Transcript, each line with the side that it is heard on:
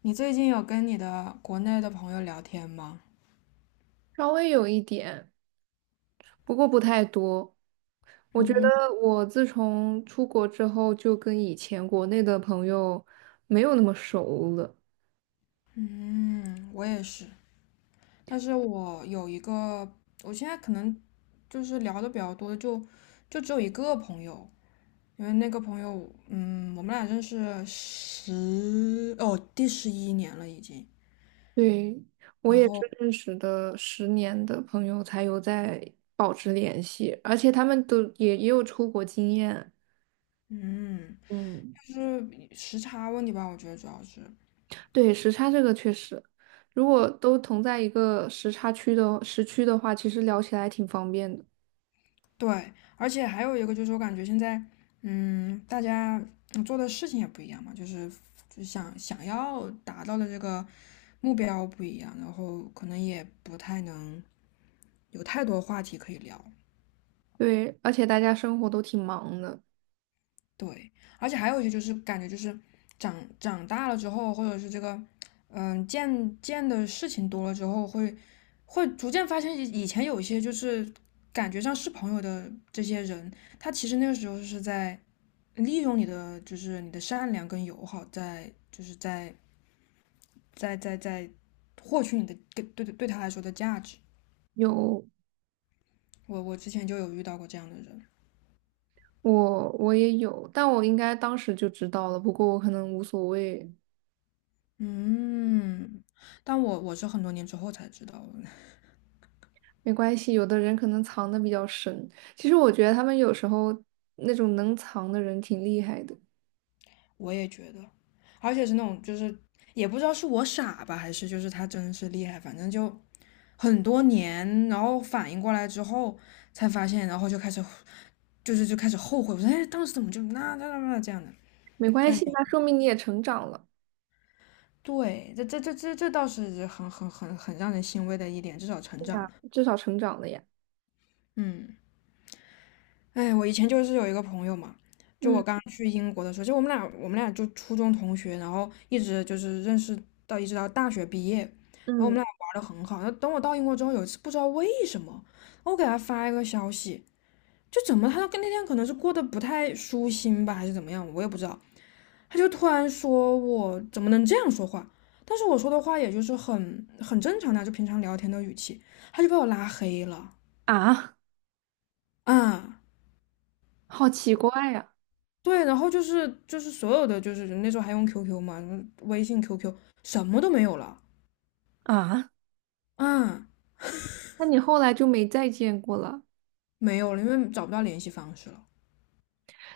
left: 你最近有跟你的国内的朋友聊天吗？
right: 稍微有一点，不过不太多。我觉得
left: 嗯，
right: 我自从出国之后，就跟以前国内的朋友没有那么熟了。
left: 嗯，我也是，但是我有一个，我现在可能就是聊的比较多，的，就就只有一个朋友。因为那个朋友，我们俩认识十，哦，第11年了已经。
right: 对，我
left: 然
right: 也
left: 后，
right: 是认识的十年的朋友才有在保持联系，而且他们都也有出国经验。
left: 嗯，
right: 嗯，
left: 就是时差问题吧，我觉得主要是。
right: 对，时差这个确实，如果都同在一个时差区的时区的话，其实聊起来挺方便的。
left: 对，而且还有一个就是，我感觉现在，大家做的事情也不一样嘛，就是就想想要达到的这个目标不一样，然后可能也不太能有太多话题可以聊。
right: 对，而且大家生活都挺忙的。
left: 对，而且还有一些就是感觉就是长长大了之后，或者是这个，见见的事情多了之后，会逐渐发现以前有一些就是感觉上是朋友的这些人，他其实那个时候是在利用你的就是你的善良跟友好在，就是在获取你的对对他来说的价值。
right: 有，
left: 我之前就有遇到过这样的人。
right: 我也有，但我应该当时就知道了，不过我可能无所谓，
left: 嗯，但我是很多年之后才知道的。
right: 没关系。有的人可能藏的比较深，其实我觉得他们有时候那种能藏的人挺厉害的。
left: 我也觉得，而且是那种就是也不知道是我傻吧，还是就是他真是厉害，反正就很多年，然后反应过来之后才发现，然后就开始就是就开始后悔。我说哎当时怎么就那这样的。
right: 没关系，那说明你也成长了。
left: 对，这倒是很让人欣慰的一点，至少成
right: 对
left: 长了。
right: 呀，至少成长了呀。
left: 嗯，哎，我以前就是有一个朋友嘛。就我
right: 嗯
left: 刚去英国的时候，就我们俩就初中同学，然后一直就是认识到一直到大学毕业，然后我们
right: 嗯。
left: 俩玩的很好。然后等我到英国之后，有一次不知道为什么，我给他发一个消息。就怎么他跟那天可能是过得不太舒心吧，还是怎么样，我也不知道。他就突然说我怎么能这样说话？但是我说的话也就是很正常的啊，就平常聊天的语气。他就把我拉黑了
right: 啊，
left: 啊。嗯
right: 好奇怪呀！
left: 对，然后就是就是所有的就是那时候还用 QQ 嘛，微信、QQ 什么都没有了
right: 啊，
left: 啊。嗯
right: 那你后来就没再见过了？
left: 没有了，因为找不到联系方式了。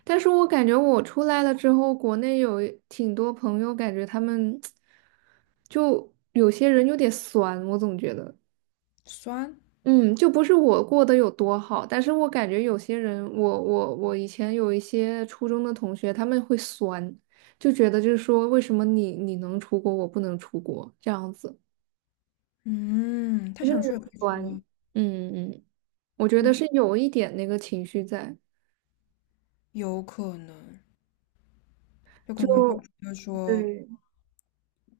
right: 但是我感觉我出来了之后，国内有挺多朋友，感觉他们 就有些人有点酸，我总觉得。
left: 酸。
right: 嗯，就不是我过得有多好，但是我感觉有些人，我以前有一些初中的同学，他们会酸，就觉得就是说，为什么你能出国，我不能出国这样子，
left: 嗯，他
right: 就是
left: 想
right: 那
left: 说也
right: 种
left: 可以
right: 酸。
left: 说。
right: 嗯嗯，我觉得是有一点那个情绪在，
left: 有可能，有可能会就
right: 就
left: 得说，
right: 对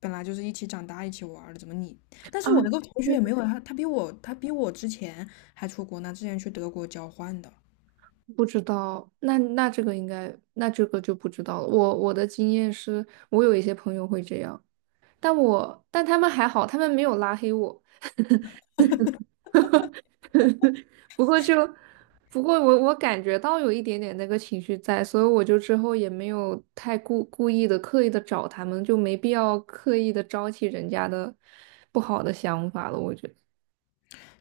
left: 本来就是一起长大、一起玩儿的，怎么你？但
right: 啊，
left: 是我那个同学
right: 对。
left: 也没有他，他比我之前还出国呢，之前去德国交换的。
right: 不知道，那这个应该，那这个就不知道了。我的经验是，我有一些朋友会这样，但我但他们还好，他们没有拉黑我。不过就，不过我感觉到有一点点那个情绪在，所以我就之后也没有太故故意的刻意的找他们，就没必要刻意的招起人家的不好的想法了。我觉得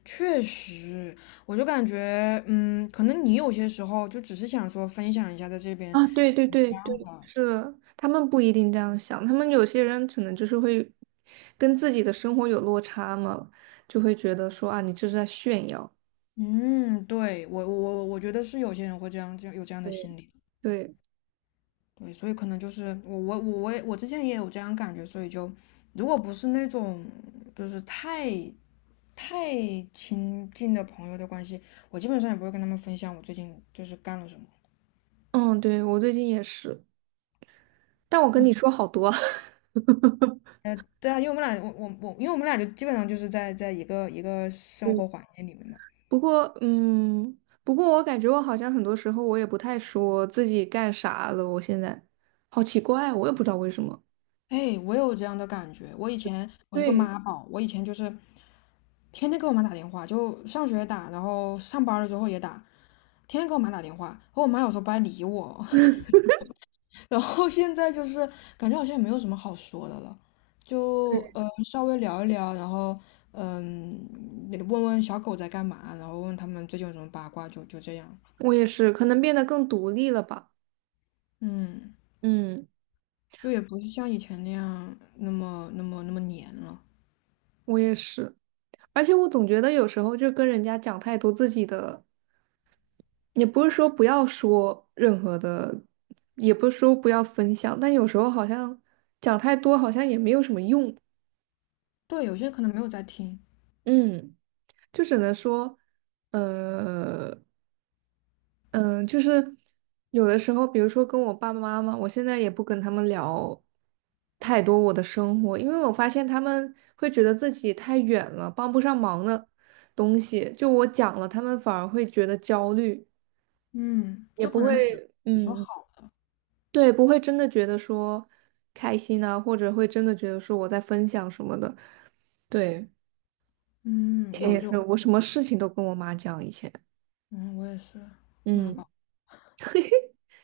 left: 确实，我就感觉，可能你有些时候就只是想说分享一下在这边。
right: 啊，对，
left: 啊，
right: 是他们不一定这样想，他们有些人可能就是会跟自己的生活有落差嘛，就会觉得说啊，你这是在炫耀。
left: 嗯，对，我觉得是有些人会这样，这样有这样的
right: 对
left: 心理。
right: 对，
left: 对，所以可能就是我之前也有这样感觉，所以就如果不是那种就是太亲近的朋友的关系，我基本上也不会跟他们分享我最近就是干了什么。
right: 嗯，对，我最近也是，但我跟你说好多。
left: 对啊，因为我们俩我我我，因为我们俩就基本上就是在在一个生
right: 嗯。
left: 活环境里面嘛。
right: 不过，不过我感觉我好像很多时候我也不太说自己干啥了，我现在好奇怪，我也不知道为什么。
left: 哎，我有这样的感觉。我以前我是个
right: 对，
left: 妈宝，我以前就是天天给我妈打电话，就上学打，然后上班了之后也打，天天给我妈打电话。然后我妈有时候不爱理我，然后现在就是感觉好像也没有什么好说的了，就
right: 对
left: 稍微聊一聊，然后也问问小狗在干嘛，然后问他们最近有什么八卦，就就这样。
right: 我也是，可能变得更独立了吧。
left: 嗯，
right: 嗯，
left: 就也不是像以前那样那么黏了。
right: 我也是，而且我总觉得有时候就跟人家讲太多自己的，也不是说不要说任何的，也不是说不要分享，但有时候好像讲太多好像也没有什么用。
left: 对，有些可能没有在听。
right: 嗯，就只能说，呃。嗯，就是有的时候，比如说跟我爸爸妈妈，我现在也不跟他们聊太多我的生活，因为我发现他们会觉得自己太远了，帮不上忙的东西，就我讲了，他们反而会觉得焦虑，
left: 嗯，
right: 也
left: 就
right: 不
left: 可
right: 会，
left: 能只只说
right: 嗯，
left: 好，
right: 对，不会真的觉得说开心啊，或者会真的觉得说我在分享什么的。对，以
left: 嗯，
right: 前
left: 有
right: 也
left: 这种。
right: 是，我什么事情都跟我妈讲，以前，
left: 嗯，我也是妈
right: 嗯。
left: 宝。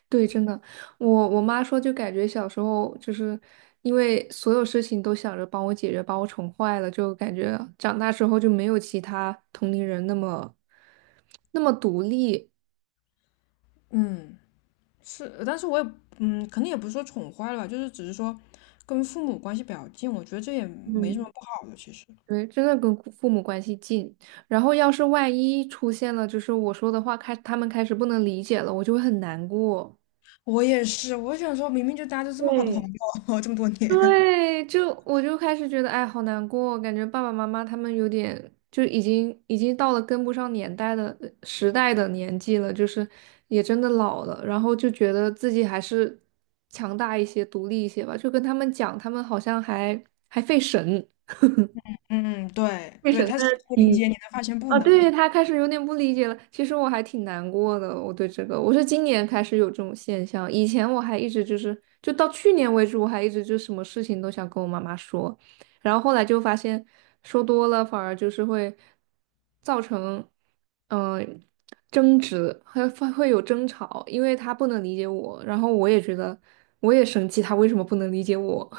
right: 对，真的，我我妈说，就感觉小时候就是因为所有事情都想着帮我解决，把我宠坏了，就感觉长大之后就没有其他同龄人那么独立。
left: 嗯。是，但是我也可能也不是说宠坏了吧，就是只是说跟父母关系比较近，我觉得这也没什么
right: 嗯
left: 不好的。其实
right: 对，真的跟父父母关系近。然后要是万一出现了，就是我说的话开，他们开始不能理解了，我就会很难过。
left: 我也是，我想说明明就大家都这么好的朋
right: 对，
left: 友，这么多年。
right: 对，就我就开始觉得，哎，好难过，感觉爸爸妈妈他们有点就已经到了跟不上年代的时代的年纪了，就是也真的老了，然后就觉得自己还是强大一些、独立一些吧。就跟他们讲，他们好像还费神，
left: 嗯，对
right: 费
left: 对，
right: 神在
left: 他试图理
right: 听。
left: 解你，但发现不
right: 啊，
left: 能。
right: 对，他开始有点不理解了。其实我还挺难过的，我对这个，我是今年开始有这种现象，以前我还一直就是，就到去年为止，我还一直就什么事情都想跟我妈妈说，然后后来就发现说多了反而就是会造成，嗯、争执，还会有争吵，因为他不能理解我，然后我也觉得我也生气，他为什么不能理解我？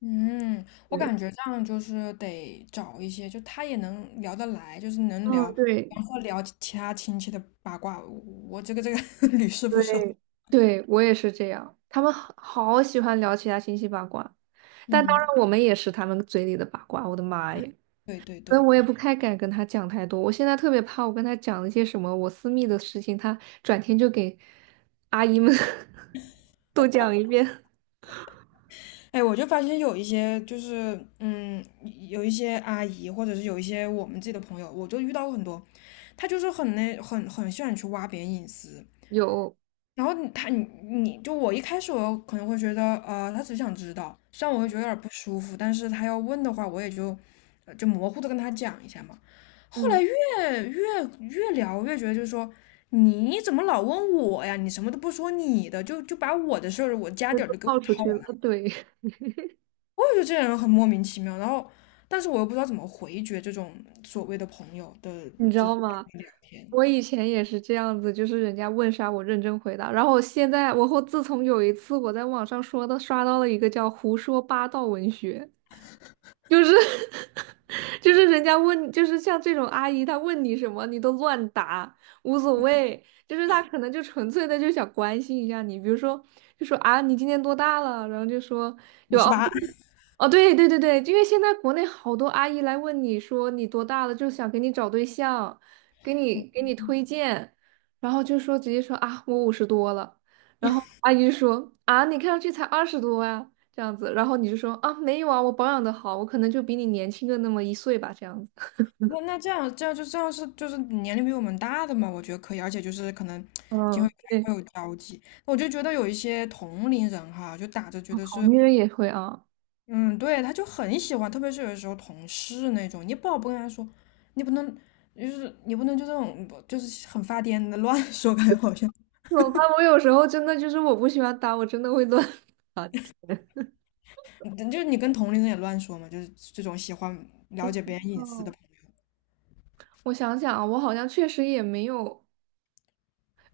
left: 嗯，我
right: 对，
left: 感觉这样就是得找一些，就他也能聊得来，就是能聊，
right: 嗯，
left: 比
right: 对。
left: 方说聊其他亲戚的八卦。我这个这个 屡试不爽。
right: 对，对，我也是这样。他们好喜欢聊其他信息八卦，但当
left: 嗯，
right: 然我们也是他们嘴里的八卦。我的妈耶！
left: 对对
right: 所以
left: 对。
right: 我也不太敢跟他讲太多。我现在特别怕，我跟他讲一些什么我私密的事情，他转天就给阿姨们 都讲一遍。
left: 哎，我就发现有一些就是，有一些阿姨，或者是有一些我们自己的朋友，我就遇到过很多。她就是很那很很喜欢去挖别人隐私。
right: 有，
left: 然后你她你你就我一开始我可能会觉得，她只想知道，虽然我会觉得有点不舒服，但是她要问的话，我也就就模糊的跟她讲一下嘛。后来
right: 嗯，
left: 越聊越觉得就是说。你怎么老问我呀？你什么都不说你的，就就把我的事儿、我家
right: 那
left: 底儿
right: 都
left: 都给我
right: 泡出
left: 掏。
right: 去了。对，
left: 我也觉得这些人很莫名其妙，然后但是我又不知道怎么回绝这种所谓的朋友的
right: 你知
left: 这
right: 道
left: 样
right: 吗？
left: 的聊天。
right: 我以前也是这样子，就是人家问啥我认真回答。然后我现在，我后自从有一次我在网上说的刷到了一个叫“胡说八道文学”，就是 就是人家问，就是像这种阿姨，她问你什么，你都乱答，无所谓。就是她可能就纯粹的就想关心一下你，比如说就说啊，你今年多大了？然后就说
left: 五
right: 有
left: 十
right: 哦，
left: 八，
right: 哦对，因为现在国内好多阿姨来问你说你多大了，就想给你找对象，给你推荐，然后就说直接说啊，我五十多了，然后阿姨就说啊，你看上去才二十多呀。这样子，然后你就说啊，没有啊，我保养的好，我可能就比你年轻个那么一岁吧，这样子。
left: 那那这样这样就这样是就是年龄比我们大的嘛，我觉得可以，而且就是可能今后
right: 嗯，对，
left: 还会有交集。我就觉得有一些同龄人哈，就打着觉得
right: 好
left: 是。
right: 女人也会啊，
left: 嗯，对，他就很喜欢，特别是有的时候同事那种，你不好不跟他说。你不能就是你不能就这种就是很发癫的乱说，感觉好像。
right: 怎么办？我有时候真的就是我不喜欢打，我真的会乱。
left: 你就是你跟同龄人也乱说嘛，就是这种喜欢了
right: 嗯
left: 解别人隐私的
right: 哦，
left: 朋友。
right: 我想想啊，我好像确实也没有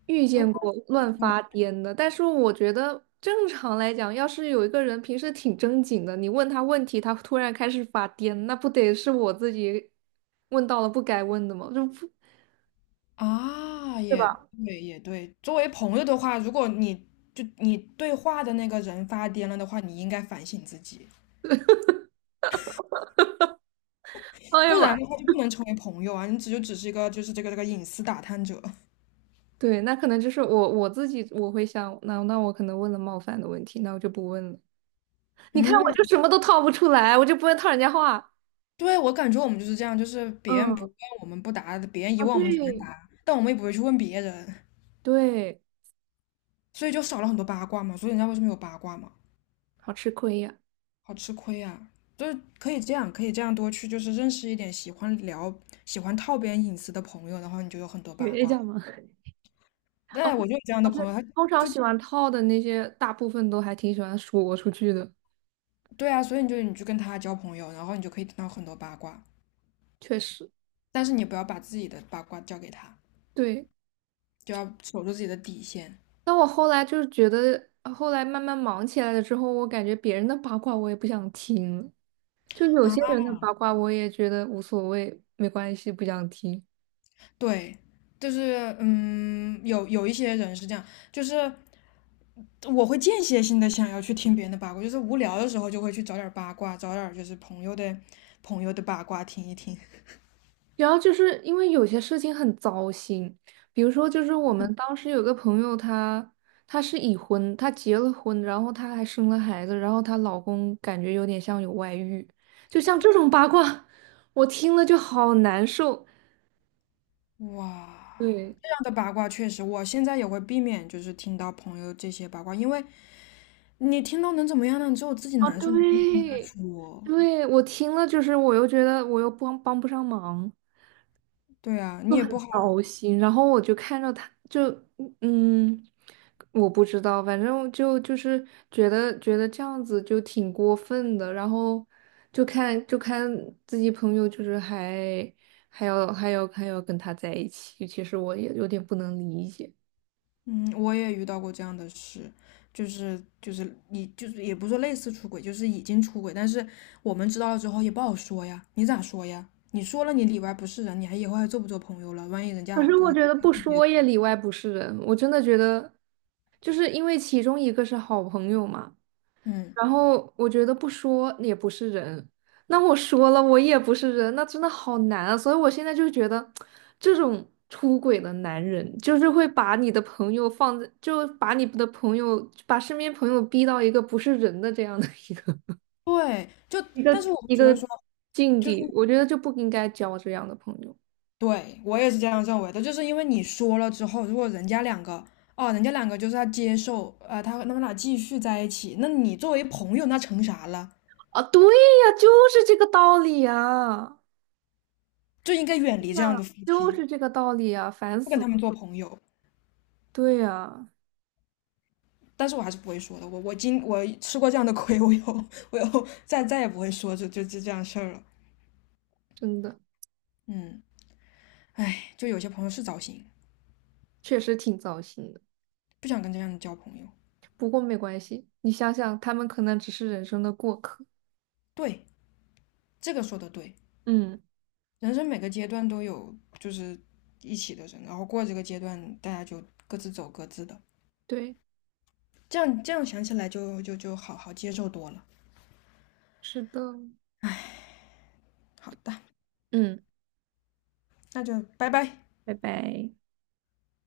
right: 遇
left: 我
right: 见
left: 闹
right: 过乱
left: 出来
right: 发癫的，但是我觉得正常来讲，要是有一个人平时挺正经的，你问他问题，他突然开始发癫，那不得是我自己问到了不该问的吗？就不，
left: 啊，
right: 对
left: 也
right: 吧？
left: 对，也对。作为朋友的话，如果你就你对话的那个人发癫了的话，你应该反省自己，
right: 哎呀
left: 不
right: 妈！
left: 然的话就不能成为朋友啊，你只就只是一个就是这个隐私打探者。
right: 对，那可能就是我自己我会想，那我可能问了冒犯的问题，那我就不问了。你看，我
left: 嗯，
right: 就什么都套不出来，我就不会套人家话。
left: 对，我感觉我们就是这样，就是别人不
right: 嗯，
left: 问我们不答，别人一
right: 啊
left: 问我们全
right: 对，
left: 答，但我们也不会去问别人，
right: 对，
left: 所以就少了很多八卦嘛。所以人家为什么有八卦嘛？
right: 好吃亏呀。
left: 好吃亏啊！就是可以这样，可以这样多去，就是认识一点喜欢聊、喜欢套别人隐私的朋友，然后你就有很多八
right: 学一
left: 卦。
right: 下嘛。哦
left: 对，我就有这样
right: 哦，
left: 的
right: 对，
left: 朋友。他
right: 通常喜欢套的那些，大部分都还挺喜欢说出去的，
left: 对啊，所以你就跟他交朋友，然后你就可以听到很多八卦，
right: 确实。
left: 但是你不要把自己的八卦交给他，
right: 对，
left: 就要守住自己的底线
right: 那我后来就是觉得，后来慢慢忙起来了之后，我感觉别人的八卦我也不想听了，就有些
left: 啊。
right: 人的八卦我也觉得无所谓，没关系，不想听。
left: 对，就是有一些人是这样，就是我会间歇性的想要去听别人的八卦，就是无聊的时候就会去找点儿八卦，找点儿就是朋友的八卦听一听。
right: 然后就是因为有些事情很糟心，比如说，就是我们当时有个朋友她，她是已婚，她结了婚，然后她还生了孩子，然后她老公感觉有点像有外遇，就像这种八卦，我听了就好难受。
left: 哇，
right: 对，
left: 这样的八卦确实，我现在也会避免，就是听到朋友这些八卦，因为你听到能怎么样呢？你只有自己
right: 啊，
left: 难受，你可以跟他
right: 对，
left: 说。
right: 对，我听了就是我又觉得我又帮不上忙。
left: 对啊，
right: 就
left: 你也不好。
right: 很糟心。然后我就看着他，就嗯，嗯我不知道，反正就是觉得这样子就挺过分的。然后就看自己朋友，就是还还要跟他在一起，其实我也有点不能理解。
left: 嗯，我也遇到过这样的事，就是就是你就是也不是说类似出轨，就是已经出轨，但是我们知道了之后也不好说呀，你咋说呀？你说了你里外不是人，你还以后还做不做朋友了？万一人家
right: 可
left: 还
right: 是
left: 真
right: 我
left: 的
right: 觉得不说也里外不是人，我真的觉得，就是因为其中一个是好朋友嘛。
left: 嗯，
right: 然后我觉得不说也不是人，那我说了我也不是人，那真的好难啊！所以我现在就觉得，这种出轨的男人，就是会把你的朋友放在，就把你的朋友，把身边朋友逼到一个不是人的这样的一个
left: 对，就
right: 一
left: 但
right: 个
left: 是我
right: 一
left: 觉得
right: 个
left: 说，
right: 境
left: 就是
right: 地，我觉得就不应该交这样的朋友
left: 对，我也是这样认为的，就是因为你说了之后，如果人家两个，哦，人家两个就是他接受，他他们俩继续在一起，那你作为朋友，那成啥了？
right: 啊！对呀，就是这个道理啊！
left: 就应该远离
right: 对呀，
left: 这样的夫
right: 就
left: 妻，
right: 是这个道理啊！烦
left: 不跟
right: 死了。
left: 他们做朋友。
right: 对呀，
left: 但是我还是不会说的。我吃过这样的亏，我以后再再也不会说这这就这样事儿了。
right: 真的
left: 嗯，哎，就有些朋友是糟心。
right: 确实挺糟心。的。
left: 不想跟这样的交朋友。
right: 不过没关系，你想想，他们可能只是人生的过客。
left: 对，这个说的对。
right: 嗯，
left: 人生每个阶段都有就是一起的人，然后过这个阶段，大家就各自走各自的，
right: 对，
left: 这样这样想起来就就好好接受多了。
right: 是的，
left: 好的，
right: 嗯，
left: 那就拜拜。
right: 拜拜。